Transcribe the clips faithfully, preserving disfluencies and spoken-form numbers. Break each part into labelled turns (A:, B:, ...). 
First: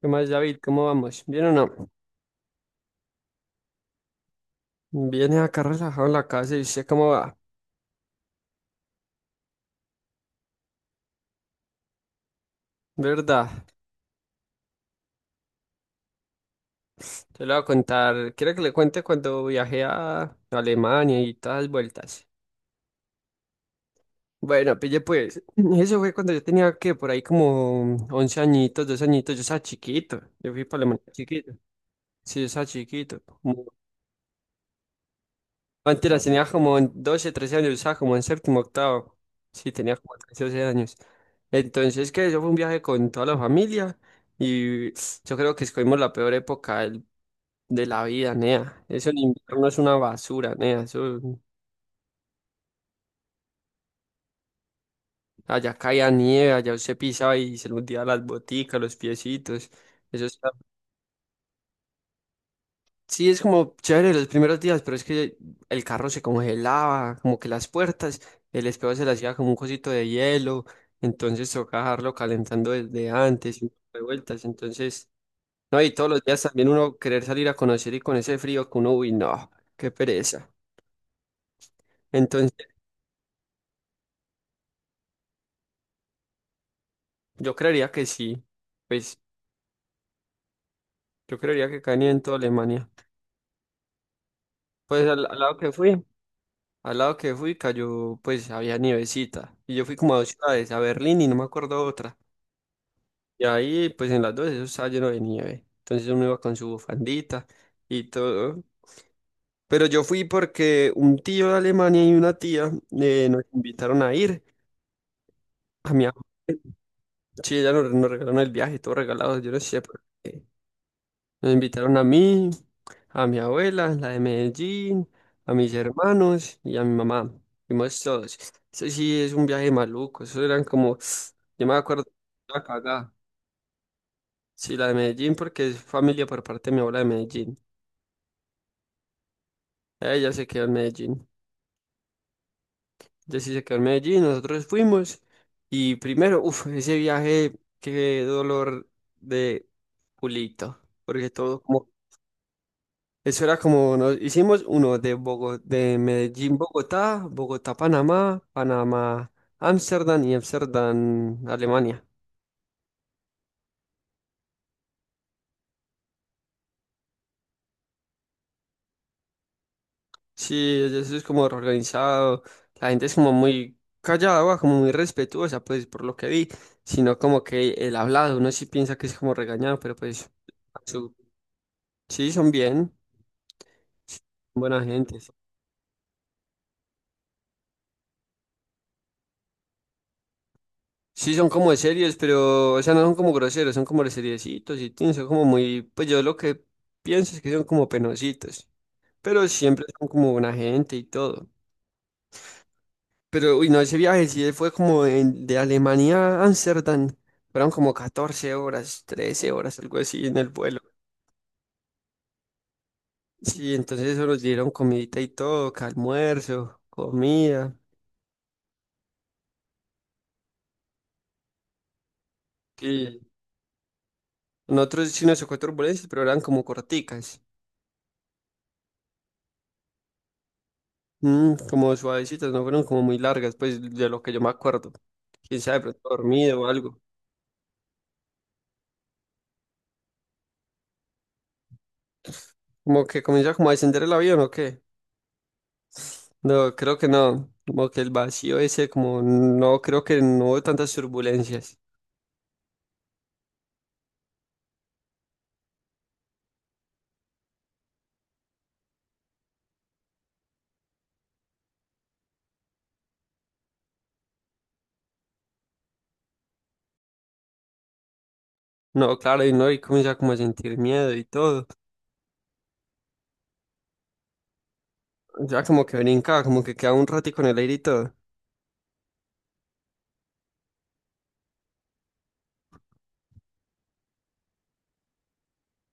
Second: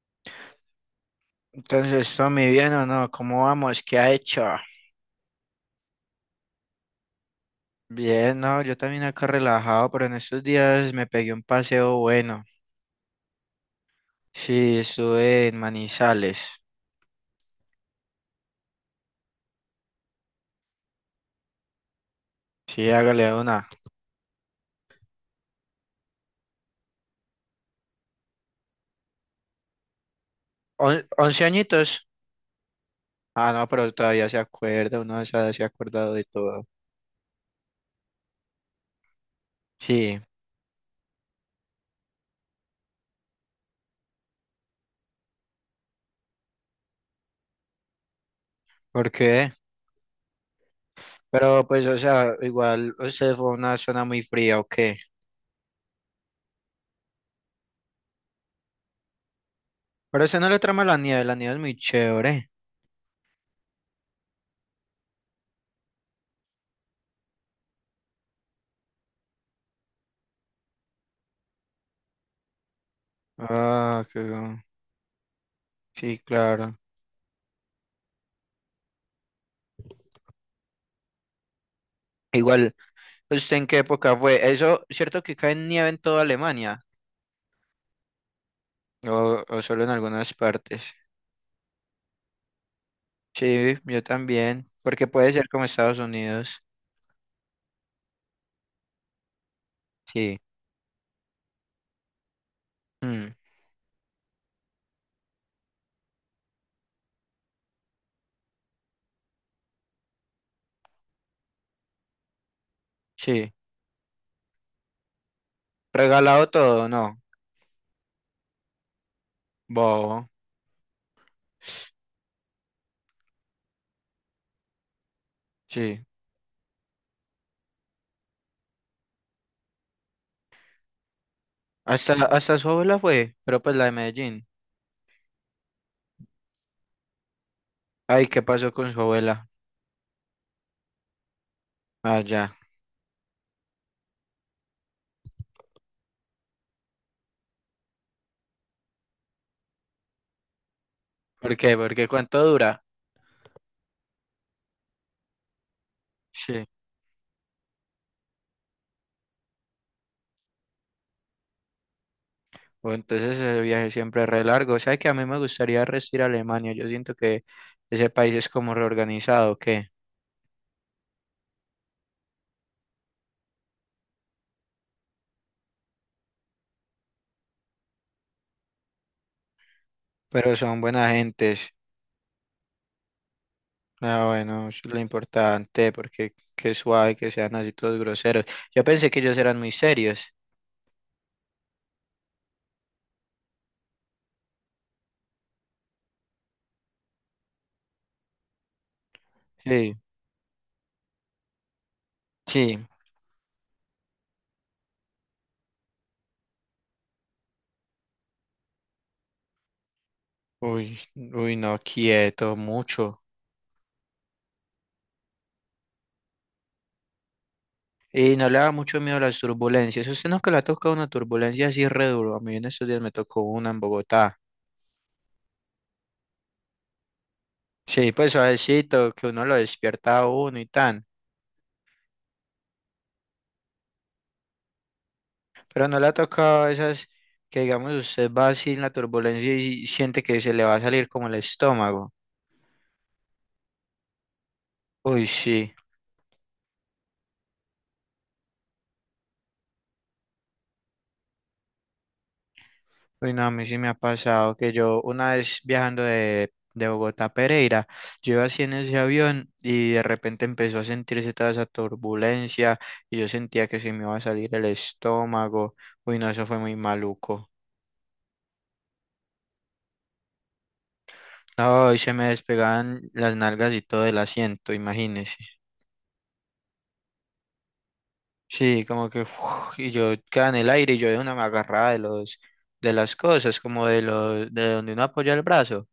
A: ¿Qué más, David? ¿Cómo vamos? ¿Bien o no?
B: Entonces, Tommy, ¿bien o no? ¿Cómo vamos? ¿Qué ha hecho?
A: Viene acá relajado en la casa y usted cómo va.
B: Bien, no, yo también acá relajado, pero en estos días me pegué un paseo bueno.
A: ¿Verdad?
B: Sí, estuve en Manizales.
A: Te lo voy a contar. Quiero que le cuente cuando viajé a Alemania y todas las vueltas.
B: Sí, hágale una.
A: Bueno, pille pues. Eso fue cuando yo tenía que por ahí como once añitos, doce añitos. Yo estaba chiquito. Yo fui para Alemania
B: On- ¿Once
A: chiquito.
B: añitos?
A: Sí, yo estaba chiquito.
B: Ah, no, pero todavía se acuerda, uno se, se ha
A: Antes
B: acordado
A: la
B: de
A: tenías
B: todo.
A: como en doce, trece años, estaba como en séptimo, octavo. Sí, tenía como
B: Sí,
A: trece, doce años. Entonces, que eso fue un viaje con toda la familia y yo creo que escogimos la peor época del- de la vida, nea. Eso
B: ¿por
A: en
B: qué?
A: invierno es una basura, nea. Eso,
B: Pero pues, o sea, igual, usted fue a una zona muy fría, ¿o qué?
A: allá caía nieve, allá usted pisaba y se le hundía las boticas, los piecitos.
B: Pero
A: Eso es
B: usted no le trama la nieve, la nieve es muy chévere.
A: Sí, es como chévere los primeros días, pero es que el carro se congelaba, como que las puertas, el espejo se le hacía como un cosito de hielo, entonces tocaba dejarlo calentando desde antes y un poco de
B: Ah, qué
A: vueltas,
B: bueno.
A: entonces, no, y todos
B: Sí,
A: los días también
B: claro.
A: uno querer salir a conocer y con ese frío que uno, uy, no, qué pereza. Entonces,
B: Igual. ¿Usted en qué época fue? Eso, ¿cierto que cae nieve en toda Alemania?
A: yo creería que sí, pues
B: O, ¿o solo en algunas partes?
A: yo creería que caía en toda Alemania.
B: Sí, yo también,
A: Pues
B: porque
A: al,
B: puede
A: al
B: ser
A: lado
B: como
A: que
B: Estados
A: fui,
B: Unidos.
A: al lado que fui cayó, pues había nievecita, y yo fui como a dos
B: Sí.
A: ciudades, a Berlín y no me acuerdo otra.
B: Mm,
A: Y ahí, pues en las dos, eso estaba lleno de nieve. Entonces uno iba con su bufandita y todo. Pero yo fui porque un tío de Alemania y una tía eh, nos
B: sí.
A: invitaron a ir. A mi abuela.
B: Regalado todo, no.
A: Sí, ya nos, nos regalaron el viaje, todo regalado, yo no sé por
B: Bobo.
A: qué. Nos invitaron a mí, a mi abuela, la de Medellín, a mis
B: Sí.
A: hermanos y a mi mamá. Fuimos todos. Eso sí es un viaje maluco. Eso eran como, yo me acuerdo,
B: Hasta, hasta
A: una
B: su abuela
A: cagada.
B: fue, pero pues la de Medellín.
A: Sí, la de Medellín porque es familia por parte de mi abuela de Medellín.
B: Ay, ¿qué pasó con su abuela?
A: Ella se quedó en Medellín.
B: Ah, ya.
A: Ella sí se quedó en Medellín, nosotros fuimos y primero, uff, ese viaje, qué dolor de culito, porque
B: ¿Por
A: todo
B: qué?
A: como,
B: Porque cuánto dura.
A: eso era como, nos hicimos uno de Bogo- de Medellín,
B: Sí.
A: Bogotá, Bogotá, Panamá, Panamá, Ámsterdam y Ámsterdam, Alemania.
B: O entonces ese viaje siempre es re largo. O sea que a mí me gustaría rest ir a Alemania. Yo siento que ese país es como reorganizado, ¿o ¿qué?
A: Sí, ella- eso es como organizado, la gente es como muy callada, va, como muy respetuosa, pues por lo que vi, sino como que el hablado, uno sí piensa que es como regañado, pero pues...
B: Pero son buena gentes.
A: Sí, son bien. Sí,
B: Ah,
A: son
B: bueno, eso
A: buena
B: es lo
A: gente. Sí,
B: importante, porque qué suave que sean así todos groseros. Yo pensé que ellos eran muy serios.
A: sí, son como de series, pero, o sea, no son como groseros, son como de seriecitos y tin, son como muy, pues yo lo que pienso es que son como penositos, pero siempre
B: Sí,
A: son como buena gente y todo.
B: sí.
A: Pero, uy, no, ese viaje sí fue como en- de Alemania a Ámsterdam, fueron como catorce horas, trece horas, algo así en el vuelo.
B: Uy, uy, no, quieto, mucho.
A: Sí, entonces eso nos dieron comidita y todo, que almuerzo, comida.
B: Y no le da mucho miedo a las turbulencias. Usted no, que le ha tocado una turbulencia así re duro. A mí en estos días me
A: Sí.
B: tocó una en Bogotá.
A: Nosotros sí nos tocó turbulencias, pero eran como corticas.
B: Sí, pues suavecito, que uno lo despierta a uno y tan.
A: Mm, como suavecitas, no fueron como muy largas, pues de lo que yo me acuerdo. Quién sabe, de
B: Pero no le
A: pronto
B: ha
A: dormido o
B: tocado
A: algo.
B: esas que, digamos, usted va así en la turbulencia y siente que se le va a salir como el estómago.
A: Como que comienza como a descender el avión o qué.
B: Uy, sí.
A: No, creo que no. Como que el vacío ese, como no, creo que no hubo tantas turbulencias.
B: Uy, no, a mí sí me ha pasado que yo una vez viajando de, de Bogotá a Pereira, yo iba así en ese avión y de repente empezó a sentirse toda esa turbulencia y yo sentía que se me iba a salir el estómago. Uy, no, eso fue muy maluco.
A: No, claro, y no, y comienza como a sentir miedo y todo.
B: No, y se me despegaban las nalgas y todo el asiento, imagínese.
A: Ya como que brinca, como que queda un ratico en el aire y todo.
B: Sí, como que uf, y yo quedaba en el aire y yo de una me agarraba de los de las cosas, como de los de donde uno apoya el brazo.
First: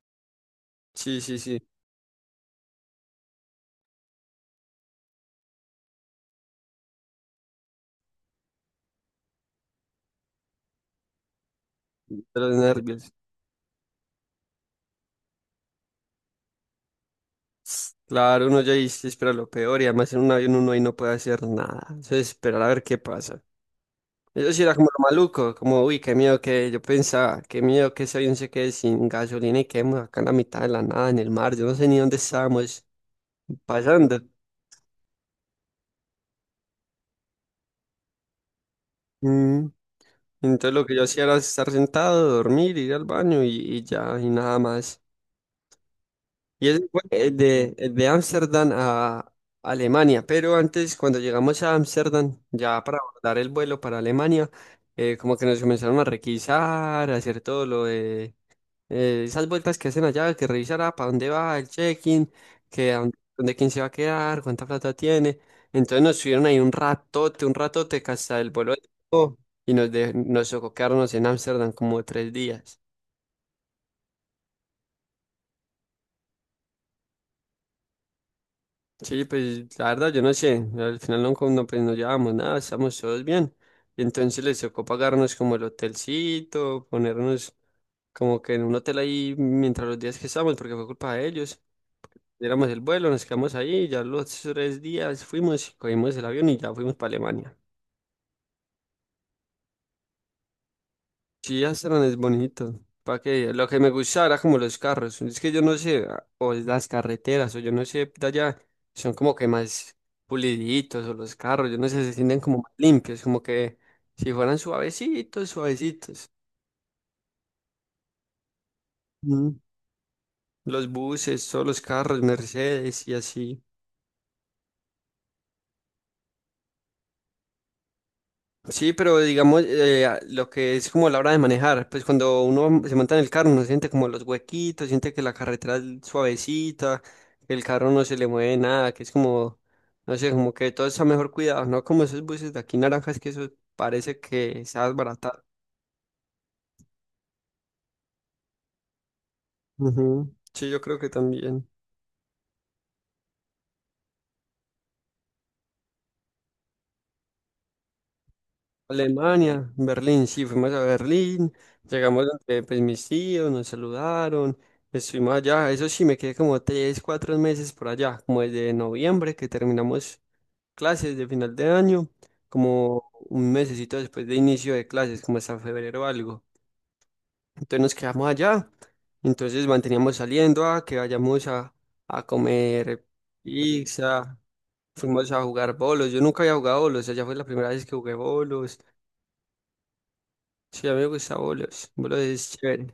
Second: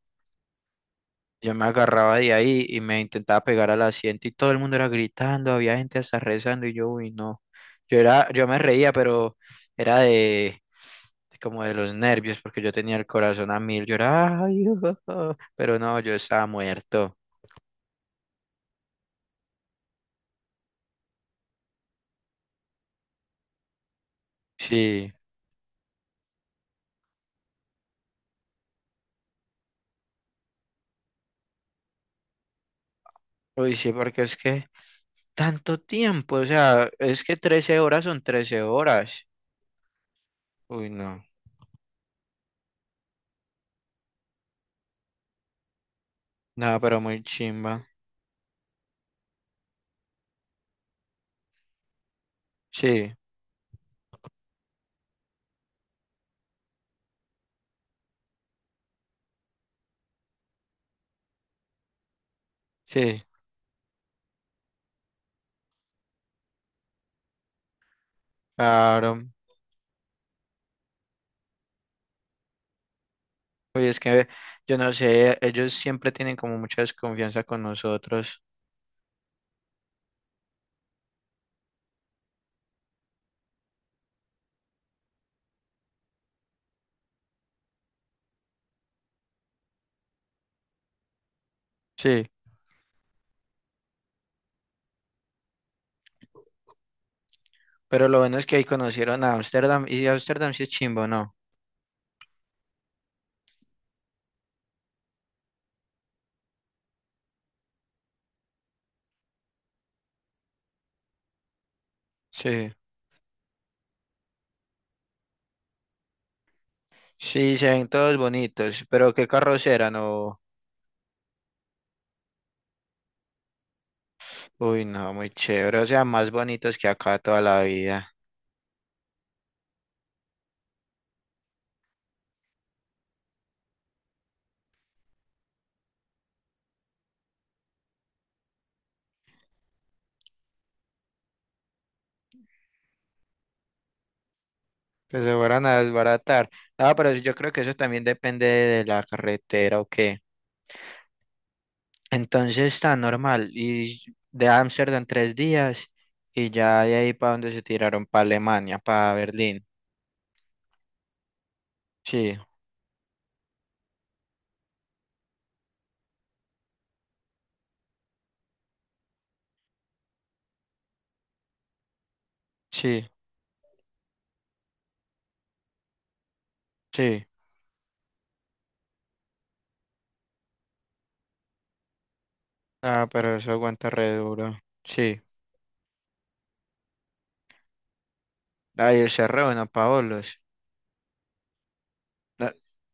A: Sí, sí,
B: Yo
A: sí,
B: me agarraba de ahí y me intentaba pegar al asiento y todo el mundo era gritando, había gente hasta rezando y yo, uy, no. Yo era, yo me reía, pero era de como de los
A: de
B: nervios
A: los
B: porque yo tenía el
A: nervios.
B: corazón a mil, yo era, "Ay, ah", pero no, yo estaba muerto.
A: Claro, uno ya ahí se espera lo peor y además en un avión uno ahí no puede hacer nada. Entonces, esperar a ver qué pasa. Eso sí era como lo
B: Sí,
A: maluco, como, uy, qué miedo que yo pensaba, qué miedo que ese avión se quede sin gasolina y quedemos acá en la mitad de la nada, en el mar, yo no sé ni dónde estábamos
B: uy, sí,
A: pasando.
B: porque es que tanto tiempo, o sea, es que trece horas son trece horas.
A: Mm, Entonces lo
B: Uy,
A: que yo
B: no,
A: hacía era estar sentado, dormir, ir al baño y, y ya, y nada más. Y
B: nada,
A: ese
B: pero
A: fue
B: muy
A: el de,
B: chimba.
A: el de Ámsterdam a Alemania, pero antes, cuando llegamos a Ámsterdam, ya para
B: Sí,
A: abordar el vuelo para Alemania, eh, como que nos comenzaron a requisar, a hacer todo lo de eh, esas vueltas que hacen allá, que revisará para dónde va el check-in, que a dónde,
B: sí,
A: dónde quién se va a quedar, cuánta plata tiene. Entonces nos subieron ahí un ratote, un ratote que hasta el vuelo
B: claro.
A: despegó, y nos, de- nos tocó quedarnos en Ámsterdam como tres días.
B: Oye, es que yo no sé, ellos siempre tienen como mucha desconfianza con nosotros.
A: Sí, pues la verdad yo no sé, al final no, con- no, pues, no llevamos nada, estamos todos bien. Y entonces les tocó pagarnos como el hotelcito, ponernos como que en un hotel ahí mientras los días que estábamos, porque fue culpa de ellos.
B: Sí,
A: Éramos el vuelo, nos quedamos ahí, ya los tres días fuimos, cogimos el avión y ya fuimos para Alemania.
B: pero lo bueno es que ahí conocieron a Ámsterdam y Ámsterdam sí es chimbo, ¿no?
A: Sí, Amsterdam es bonito. ¿Para qué? Lo que me gustaba era como los carros. Es que yo no sé, a- o las carreteras, o yo no sé, de allá son como que más puliditos, o los carros, yo no sé, se sienten como
B: Sí,
A: más limpios, como que si fueran suavecitos, suavecitos.
B: sí, se ven todos bonitos, pero qué
A: Mm.
B: carros eran, o...
A: Los buses, todos los carros, Mercedes y así.
B: Uy, no, muy chévere, o sea, más bonitos que acá toda la vida.
A: Sí, pero digamos, eh, a- lo que es como la hora de manejar, pues cuando uno se monta en el carro, uno siente como los huequitos, siente que la carretera es suavecita, que el carro no se le mueve nada, que es como, no sé, como que todo está mejor cuidado, ¿no? Como esos buses de aquí naranjas que eso parece que se ha
B: Que se
A: desbaratado.
B: fueran a desbaratar. Ah, pero yo creo que eso también depende de la carretera o qué.
A: Ujú. Sí, yo creo que también.
B: Entonces está normal. Y de Ámsterdam tres días y ya de ahí para donde se tiraron, para Alemania, para Berlín.
A: Alemania, Berlín, sí, fuimos a Berlín, llegamos
B: Sí,
A: donde pues mis tíos nos saludaron, estuvimos allá, eso sí, me quedé como tres, cuatro meses por allá, como desde noviembre que terminamos clases de final de año,
B: sí,
A: como un mesecito después de inicio de clases, como hasta febrero o algo.
B: sí.
A: Entonces nos quedamos allá, entonces manteníamos saliendo a que vayamos a, a comer
B: Ah, pero eso aguanta re
A: pizza,
B: duro. Sí.
A: fuimos a jugar bolos, yo nunca había jugado bolos, allá fue la primera vez que jugué bolos.
B: Ay, ese re bueno, Paolos.
A: Sí, amigo que está bolos. Bolos es
B: No,
A: chévere.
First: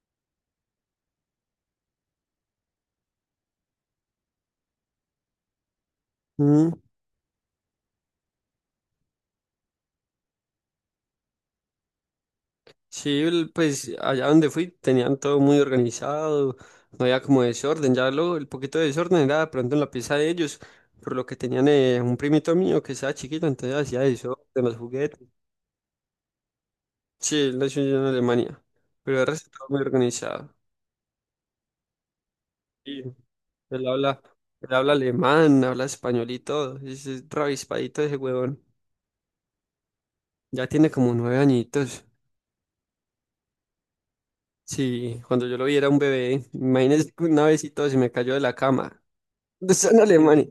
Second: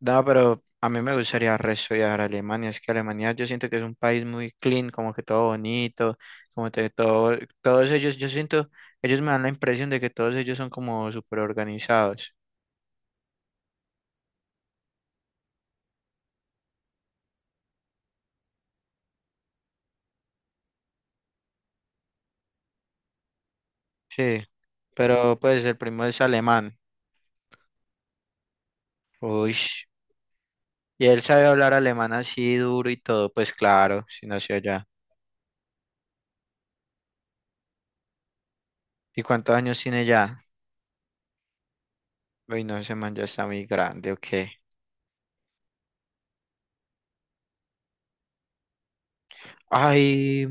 B: no, pero a mí me gustaría re estudiar Alemania. Es que Alemania yo siento que es un país muy clean, como que todo bonito, como
A: Mm,
B: que todo, todos ellos, yo siento, ellos me dan la impresión de que todos ellos son como súper organizados.
A: sí, el- pues allá donde fui tenían todo muy organizado, no había como desorden, ya lo el poquito de desorden era de pronto en la pieza de ellos, por lo que tenían eh, un primito mío que estaba chiquito, entonces hacía eso,
B: Sí.
A: de los juguetes.
B: Pero pues el primo es alemán.
A: Sí, él nació en Alemania, pero el resto
B: Uy.
A: todo muy organizado.
B: Y él sabe hablar alemán así duro y
A: Y
B: todo, pues
A: él
B: claro,
A: habla,
B: si nació
A: él
B: allá.
A: habla alemán, habla español y todo, es, es ravispadito ese huevón,
B: ¿Y cuántos años tiene ya?
A: ya tiene como nueve añitos.
B: Uy, no, ese man ya está muy grande, ok.
A: Sí, cuando yo lo vi era un bebé. Imagínese que una vez y todo se me cayó de la cama. Eso en Alemania.
B: Ay,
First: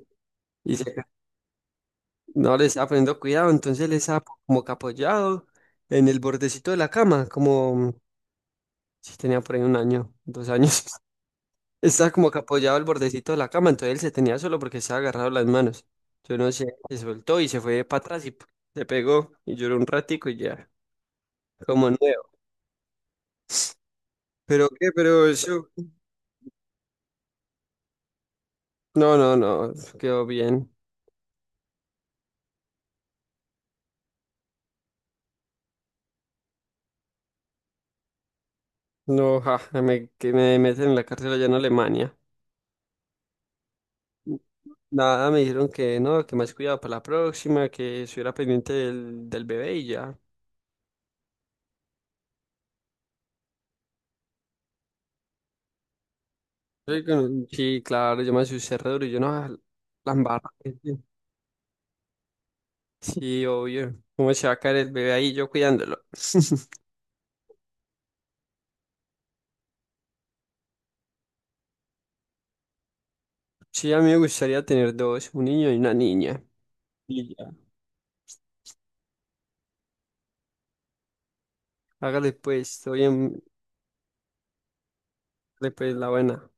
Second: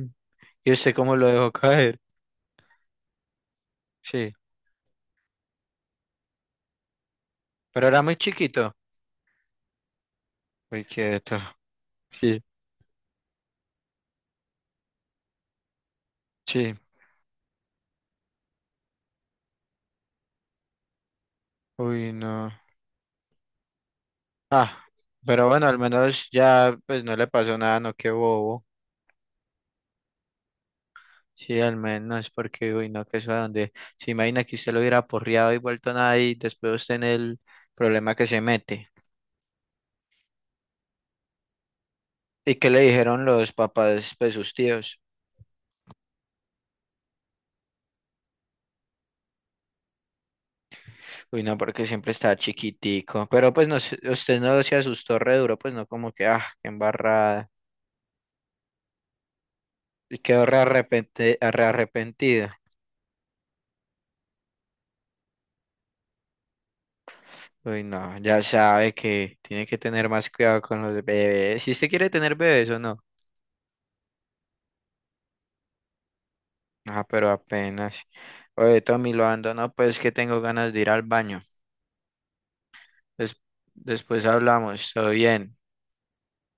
A: Y
B: ¿yo
A: se
B: sé
A: ca-
B: cómo lo dejó caer?
A: no le estaba poniendo cuidado, entonces él estaba
B: Sí,
A: po- como que apoyado en el bordecito de la cama,
B: pero
A: como
B: era muy chiquito.
A: si tenía por ahí un año, dos años.
B: Uy, quieto.
A: Estaba como que
B: Sí,
A: apoyado al bordecito de la cama, entonces él se tenía solo porque estaba agarrado las manos. Yo no sé,
B: sí.
A: se soltó y se fue para atrás y p- se pegó y lloró un ratico y ya, como
B: Uy,
A: nuevo.
B: no.
A: ¿Pero
B: Ah,
A: qué? Pero
B: pero bueno,
A: eso,
B: al menos ya pues no le pasó nada, no, qué bobo.
A: no, no, no, quedó bien.
B: Sí, al menos, porque, uy, no, que eso a donde. Se imagina que usted lo hubiera porreado y vuelto nada y después usted en el problema que se mete.
A: No, ja, me, que me meten en la cárcel allá en Alemania.
B: ¿Y qué le dijeron los papás, pues sus tíos?
A: Nada, me dijeron que no, que más cuidado para la próxima, que estuviera pendiente del, del bebé y ya.
B: Uy, no, porque siempre estaba chiquitico. Pero pues no, se- usted no se asustó re duro, pues no como que, ah, qué
A: Sí, con-
B: embarrada.
A: sí, claro, yo me asusté re duro y yo no, ah, la
B: Y quedó
A: embarra.
B: re, arrepente- re arrepentido.
A: Sí, obvio. ¿Cómo se va a caer el bebé ahí yo cuidándolo?
B: Uy, no, ya sabe que tiene que tener más cuidado con los bebés. Si usted quiere tener bebés o no.
A: Sí, a mí me gustaría tener dos, un niño y una niña.
B: Ah, pero
A: Y ya.
B: apenas. Oye, Tommy, lo ando, no, pues que tengo ganas de ir al baño.
A: Hágale pues, estoy
B: Des-
A: en,
B: Después hablamos, todo bien.
A: pues la buena.